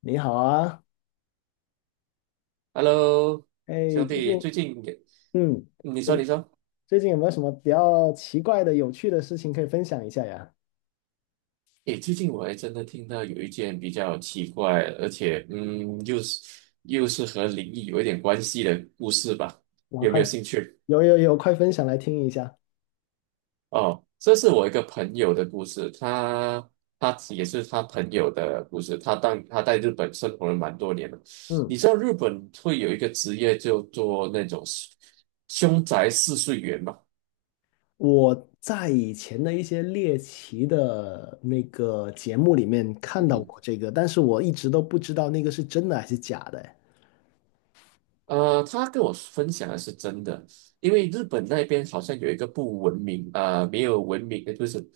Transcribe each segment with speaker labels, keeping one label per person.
Speaker 1: 你好啊。
Speaker 2: Hello，
Speaker 1: 哎，
Speaker 2: 兄
Speaker 1: 最近，
Speaker 2: 弟，最近也
Speaker 1: 嗯，
Speaker 2: 你说
Speaker 1: 有
Speaker 2: 你说，
Speaker 1: 最近有没有什么比较奇怪的、有趣的事情可以分享一下呀？
Speaker 2: 诶，最近我还真的听到有一件比较奇怪，而且又是和灵异有一点关系的故事吧？
Speaker 1: 我
Speaker 2: 有没
Speaker 1: 快，
Speaker 2: 有兴趣？
Speaker 1: 有有有，快分享来听一下。
Speaker 2: 哦，这是我一个朋友的故事，他也是他朋友的故事，他当他在日本生活了蛮多年了。
Speaker 1: 嗯，
Speaker 2: 你知道日本会有一个职业就做那种凶宅试睡员吗？
Speaker 1: 我在以前的一些猎奇的那个节目里面看到过
Speaker 2: 嗯。
Speaker 1: 这个，但是我一直都不知道那个是真的还是假的哎。
Speaker 2: 他跟我分享的是真的，因为日本那边好像有一个不文明啊、没有文明，不是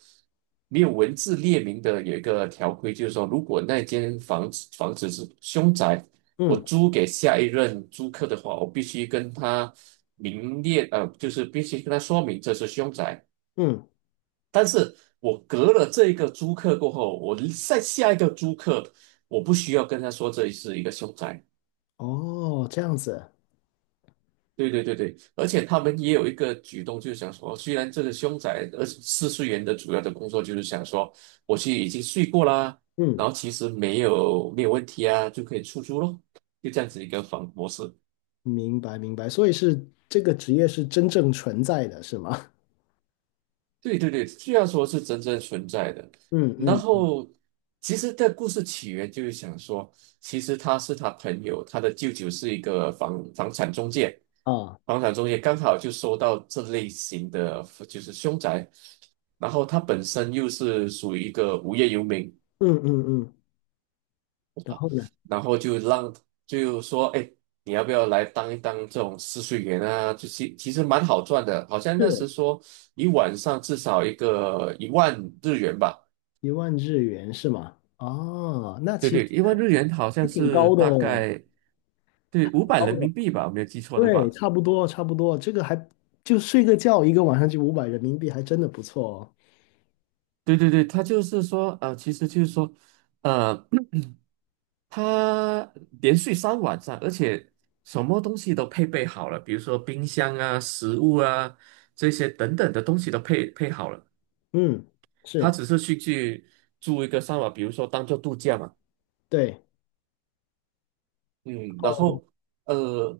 Speaker 2: 没有文字列明的有一个条规，就是说，如果那间房子是凶宅，我
Speaker 1: 嗯
Speaker 2: 租给下一任租客的话，我必须跟他明列，就是必须跟他说明这是凶宅。
Speaker 1: 嗯。
Speaker 2: 但是我隔了这一个租客过后，我再下一个租客，我不需要跟他说这是一个凶宅。
Speaker 1: 哦，这样子。
Speaker 2: 对对对对，而且他们也有一个举动，就是想说，虽然这个凶宅24岁人的主要的工作就是想说，我去已经睡过啦，
Speaker 1: 嗯，
Speaker 2: 然后其实没有问题啊，就可以出租咯，就这样子一个房模式。
Speaker 1: 明白明白，所以是这个职业是真正存在的，是吗？
Speaker 2: 对对对，虽然说是真正存在的，
Speaker 1: 嗯
Speaker 2: 然
Speaker 1: 嗯嗯。
Speaker 2: 后其实这故事起源就是想说，其实他是他朋友，他的舅舅是一个房产中介，
Speaker 1: 啊，
Speaker 2: 房产中介刚好就收到这类型的就是凶宅，然后他本身又是属于一个无业游民，
Speaker 1: 嗯嗯嗯，然后呢？
Speaker 2: 然后就让就说，哎，你要不要来当一当这种试睡员啊？就其实蛮好赚的，好像那
Speaker 1: 是，
Speaker 2: 时说一晚上至少一万日元吧。
Speaker 1: 一万日元是吗？哦，那
Speaker 2: 对
Speaker 1: 其实
Speaker 2: 对，一万日元好
Speaker 1: 还
Speaker 2: 像
Speaker 1: 挺
Speaker 2: 是
Speaker 1: 高的
Speaker 2: 大
Speaker 1: 哦，
Speaker 2: 概对五
Speaker 1: 挺
Speaker 2: 百
Speaker 1: 高
Speaker 2: 人
Speaker 1: 的。
Speaker 2: 民币吧，我没有记错的
Speaker 1: 对，
Speaker 2: 话。
Speaker 1: 差不多，差不多。这个还就睡个觉，一个晚上就五百人民币，还真的不错哦。
Speaker 2: 对对对，他就是说，其实就是说，呃，他连续3晚上，而且什么东西都配备好了，比如说冰箱啊、食物啊这些等等的东西都配好了。
Speaker 1: 嗯，
Speaker 2: 他
Speaker 1: 是。
Speaker 2: 只是去住一个三晚，比如说当做度假嘛。
Speaker 1: 对。
Speaker 2: 嗯，然
Speaker 1: 哦，
Speaker 2: 后呃，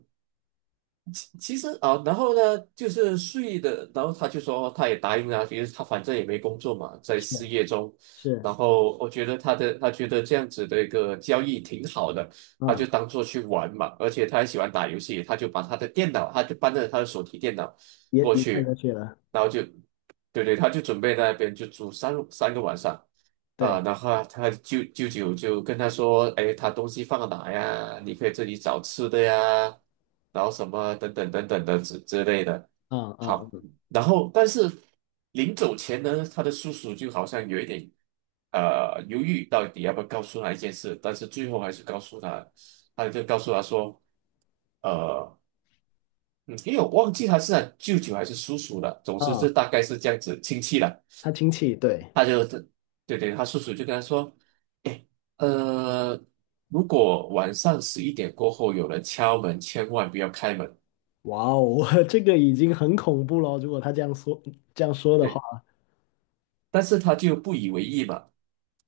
Speaker 2: 其实啊，然后呢，就是睡的，然后他就说哦他也答应了，因为他反正也没工作嘛，在
Speaker 1: 是
Speaker 2: 失业中。
Speaker 1: 是
Speaker 2: 然后我觉得他觉得这样子的一个交易挺好的，他就
Speaker 1: 啊，
Speaker 2: 当做去玩嘛，而且他还喜欢打游戏，他就把他的电脑，他就搬着他的手提电脑
Speaker 1: 也
Speaker 2: 过
Speaker 1: 也太过
Speaker 2: 去，
Speaker 1: 去了。
Speaker 2: 然后就，对对，他就准备在那边就住三个晚上。啊，
Speaker 1: 对。
Speaker 2: 然后啊他舅舅就跟他说，哎，他东西放哪呀？你可以自己找吃的呀，然后什么等等的之类的。
Speaker 1: 啊啊
Speaker 2: 好，然后但是临走前呢，他的叔叔就好像有一点犹豫，到底要不要告诉他一件事，但是最后还是告诉他，他就告诉他说，呃，嗯因为我忘记他是他舅舅还是叔叔了，总之是
Speaker 1: 啊，
Speaker 2: 大概是这样子亲戚了。
Speaker 1: 他亲戚，对。
Speaker 2: 他就对对，他叔叔就跟他说：“哎，呃，如果晚上十一点过后有人敲门，千万不要开门。”
Speaker 1: 哇哦，这个已经很恐怖了。如果他这样说的话，
Speaker 2: 对，但是他就不以为意嘛，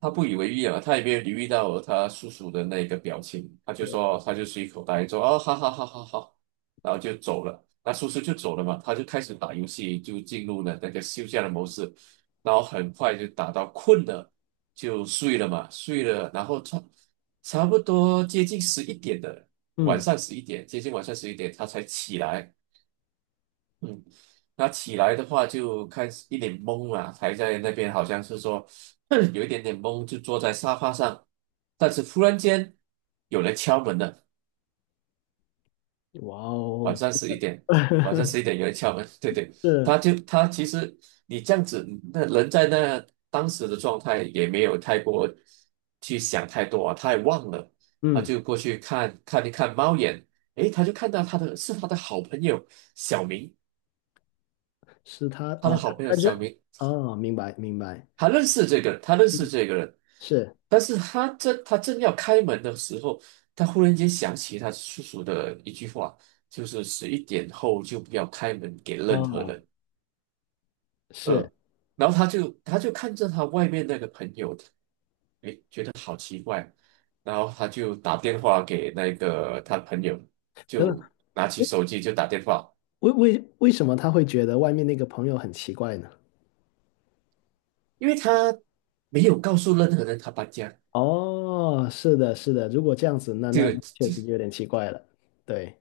Speaker 2: 他不以为意啊，他也没有留意到他叔叔的那个表情，他就说哦，他就随口答应说，哦，好好好好好，然后就走了。那叔叔就走了嘛，他就开始打游戏，就进入了那个休假的模式，然后很快就打到困了，就睡了嘛，睡了，然后差不多接近十一点的晚
Speaker 1: 嗯。
Speaker 2: 上十一点，接近晚上十一点他才起来，嗯，他起来的话就开始一脸懵了，还在那边好像是说 有一点点懵，就坐在沙发上。但是突然间有人敲门了，
Speaker 1: 哇
Speaker 2: 晚
Speaker 1: 哦，
Speaker 2: 上十一点，晚上十一点有人敲门，对对，
Speaker 1: 是。
Speaker 2: 他就其实你这样子，那人在那当时的状态也没有太过去想太多啊，他也忘了，他
Speaker 1: 嗯。
Speaker 2: 就过去看一看猫眼，诶，他就看到他的好朋友小明，
Speaker 1: 是他
Speaker 2: 他的
Speaker 1: 哦，
Speaker 2: 好
Speaker 1: 他
Speaker 2: 朋友
Speaker 1: 他
Speaker 2: 小
Speaker 1: 认
Speaker 2: 明。
Speaker 1: 哦，明白明白。
Speaker 2: 他认识这个人他认识
Speaker 1: 嗯，
Speaker 2: 这个人，
Speaker 1: 是。
Speaker 2: 但是他正要开门的时候，他忽然间想起他叔叔的一句话，就是十一点后就不要开门给任何
Speaker 1: 哦，
Speaker 2: 人。
Speaker 1: 是。
Speaker 2: 呃，然后他就看着他外面那个朋友，然后他就打电话给那个他朋友，
Speaker 1: 等等，
Speaker 2: 就拿起手机就打电话，
Speaker 1: 为什么他会觉得外面那个朋友很奇怪呢？
Speaker 2: 因为他没有告诉任何人他搬家，
Speaker 1: 哦，是的，是的，如果这样子，那
Speaker 2: 这
Speaker 1: 那
Speaker 2: 个
Speaker 1: 确实有点奇怪了。对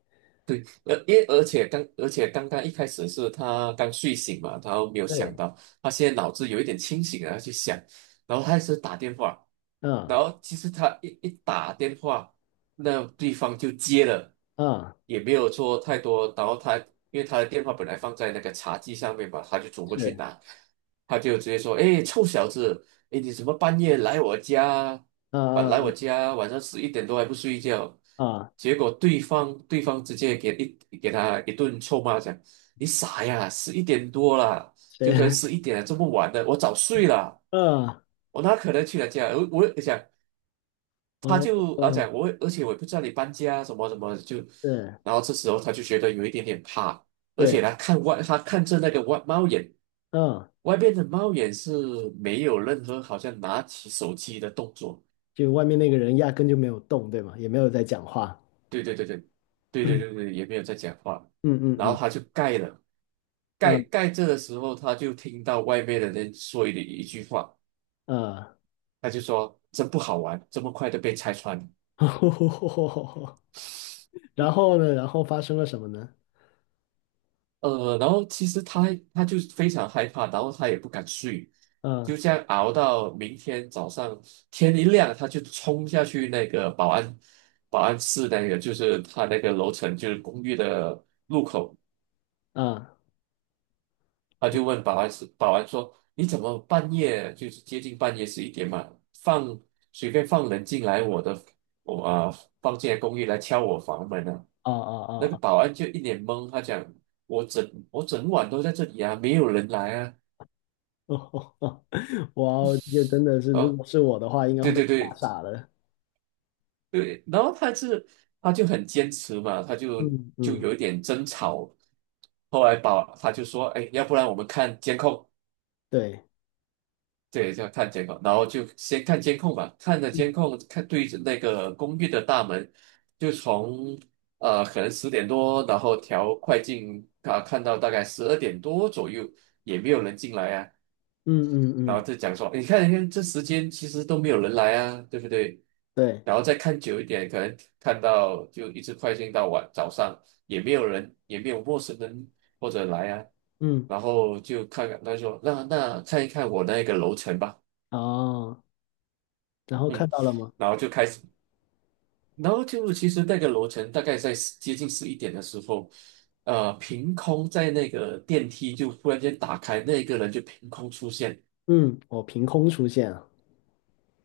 Speaker 2: 而因为而且刚而且刚刚一开始是他刚睡醒嘛，他没有想
Speaker 1: 对。
Speaker 2: 到，他现在脑子有一点清醒然后去想，然后他是打电话，
Speaker 1: 嗯
Speaker 2: 然后其实他一打电话，那对方就接了，
Speaker 1: 嗯。
Speaker 2: 也没有说太多，然后他因为他的电话本来放在那个茶几上面嘛，他就走过去
Speaker 1: 是。
Speaker 2: 拿，他就直接说：“哎，臭小子！”诶，你怎么半夜来我家，本来
Speaker 1: 嗯
Speaker 2: 我
Speaker 1: 嗯
Speaker 2: 家晚上十一点多还不睡觉，
Speaker 1: 嗯。嗯，
Speaker 2: 结果对方直接给他一顿臭骂，讲你傻呀，十一点多了，就
Speaker 1: 谁？
Speaker 2: 可能十一点了，这么晚了，我早睡了，
Speaker 1: 嗯。
Speaker 2: 我哪可能去他家？我讲 他
Speaker 1: 哦
Speaker 2: 就啊
Speaker 1: 哦。
Speaker 2: 讲我，而且我也不知道你搬家什么什么，就
Speaker 1: 对
Speaker 2: 然后这时候他就觉得有一点点怕，而且
Speaker 1: 对。
Speaker 2: 他看着那个外猫眼，
Speaker 1: 嗯，
Speaker 2: 外边的猫眼是没有任何好像拿起手机的动作。
Speaker 1: 就外面那个人压根就没有动，对吗？也没有在讲话。
Speaker 2: 对对对对，对对对对，也没有在讲话
Speaker 1: 嗯嗯
Speaker 2: 然后
Speaker 1: 嗯。
Speaker 2: 他就盖了，盖着的时候，他就听到外面的人说的一句话，
Speaker 1: 嗯嗯。
Speaker 2: 他就说：“真不好玩，这么快的被拆穿。”
Speaker 1: 然后呢，然后发生了什么呢？
Speaker 2: 然后其实他就非常害怕，然后他也不敢睡，
Speaker 1: 嗯
Speaker 2: 就这样熬到明天早上天一亮，他就冲下去那个保安室那个，就是他那个楼层，就是公寓的
Speaker 1: 嗯。
Speaker 2: 他
Speaker 1: 哦
Speaker 2: 就问保安说：“你怎么半夜就是接近半夜十一点嘛，放随便放人进来我的我啊、放进来公寓来敲我房门啊？”
Speaker 1: 哦。
Speaker 2: 那个
Speaker 1: 哦
Speaker 2: 保安就一脸懵，他讲：我整晚都在这里啊，没有人来啊。”
Speaker 1: 哦哦！哦。 哇哦，这个真的是，如
Speaker 2: 哦，
Speaker 1: 果是我的话，应该会
Speaker 2: 对
Speaker 1: 被
Speaker 2: 对
Speaker 1: 吓
Speaker 2: 对
Speaker 1: 傻了。
Speaker 2: 对，然后他就很坚持嘛，他就
Speaker 1: 嗯
Speaker 2: 就
Speaker 1: 嗯。
Speaker 2: 有一点争吵。后来他就说：“哎，要不然我们看监控。”
Speaker 1: 对。
Speaker 2: 对，就要看监控，然后就先看监控吧，看着监
Speaker 1: 嗯
Speaker 2: 控，对着那个公寓的大门，就从可能10点多，然后调快进啊，看到大概12点多左右，也没有人进来啊，
Speaker 1: 嗯嗯。
Speaker 2: 然后
Speaker 1: 嗯。
Speaker 2: 就讲说，你看，你看这时间其实都没有人来啊，对不对？
Speaker 1: 对。
Speaker 2: 然后再看久一点，可能看到就一直快进到晚早上，也没有人，也没有陌生人或者来啊，
Speaker 1: 嗯。
Speaker 2: 然后就看看他说，那看一看我那个楼层吧。
Speaker 1: 哦，然后看
Speaker 2: 嗯，
Speaker 1: 到了吗？
Speaker 2: 然后就开始，然后就其实那个楼层大概在接近十一点的时候，凭空在那个电梯就忽然间打开，那一个人就凭空出现，
Speaker 1: 嗯，我凭空出现了。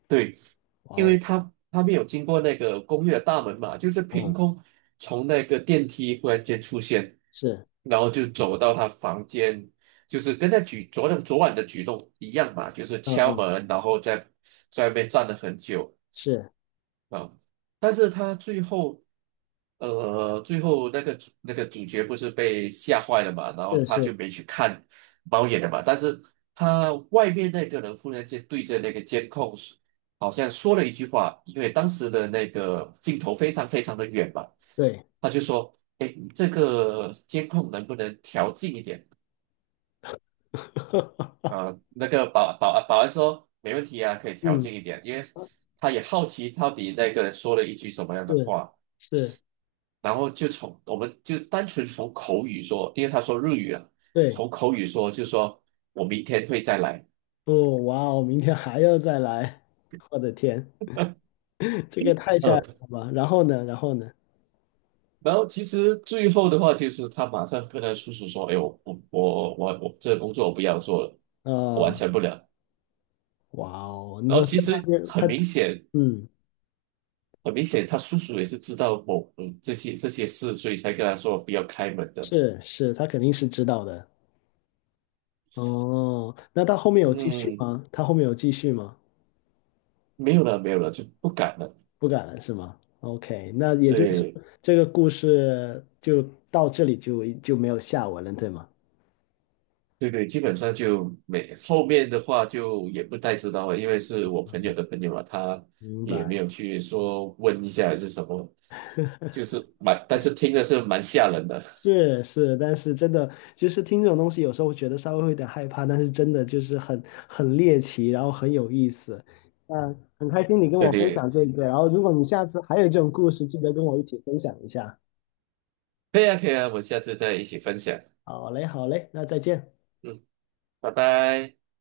Speaker 2: 对，
Speaker 1: 哇
Speaker 2: 因为
Speaker 1: 哦。
Speaker 2: 他没有经过那个公寓的大门嘛，就是凭
Speaker 1: 嗯。
Speaker 2: 空从那个电梯忽然间出现，
Speaker 1: 是。
Speaker 2: 然后就走到他房间，就是跟他举昨天昨晚的举动一样嘛，就是
Speaker 1: 嗯
Speaker 2: 敲
Speaker 1: 嗯。
Speaker 2: 门，然后在外面站了很久。
Speaker 1: 是
Speaker 2: 啊，但是他最后，最后那个主角不是被吓坏了嘛，然后
Speaker 1: 是
Speaker 2: 他
Speaker 1: 是。
Speaker 2: 就没去看猫眼了嘛，但是他外面那个人忽然间对着那个监控，好像说了一句话，因为当时的那个镜头非常非常的远嘛，
Speaker 1: 对。
Speaker 2: 他就说：“哎，你这个监控能不能调近一点？”
Speaker 1: 哈哈哈。
Speaker 2: 啊，那个保安说没问题啊，可以调
Speaker 1: 嗯，
Speaker 2: 近一点，因为他也好奇到底那个人说了一句什么样的
Speaker 1: 是
Speaker 2: 话。
Speaker 1: 是。
Speaker 2: 然后我们就单纯从口语说，因为他说日语啊，
Speaker 1: 对。
Speaker 2: 从口语说就说我明天会再来，
Speaker 1: 不，哇哦，明天还要再来，我的天！这个太吓人
Speaker 2: 嗯，
Speaker 1: 了吧？然后呢？然后呢？
Speaker 2: 然后其实最后的话就是他马上跟他叔叔说，哎，我这个工作我不要做了，我完
Speaker 1: 啊！
Speaker 2: 成不了。
Speaker 1: 哇哦，你
Speaker 2: 然后
Speaker 1: 说他
Speaker 2: 其实
Speaker 1: 是他。
Speaker 2: 很明显，
Speaker 1: 嗯，
Speaker 2: 很明显他叔叔也是知道这些事，所以才跟他说不要开门的，
Speaker 1: 是是，他肯定是知道的。哦，那他后面有继续
Speaker 2: 嗯，
Speaker 1: 吗？他后面有继续吗？
Speaker 2: 没有了没有了就不敢了，
Speaker 1: 不敢了是吗？OK，那也就是
Speaker 2: 对。
Speaker 1: 这个故事就到这里就没有下文了，对吗？
Speaker 2: 对对，基本上就没，后面的话就也不太知道了，因为是我朋友的朋友嘛，他
Speaker 1: 明
Speaker 2: 也没
Speaker 1: 白。
Speaker 2: 有去说问一下还是什么，就是蛮，但是听的是蛮吓人的。
Speaker 1: 是是，但是真的就是听这种东西，有时候会觉得稍微会有点害怕，但是真的就是很很猎奇，然后很有意思。嗯，很开心你跟
Speaker 2: 对
Speaker 1: 我分
Speaker 2: 对，
Speaker 1: 享这个，然后如果你下次还有这种故事，记得跟我一起分享一下。
Speaker 2: 可以啊，可以啊，我们下次再一起分享。
Speaker 1: 好嘞，好嘞，那再见。
Speaker 2: 嗯，拜拜。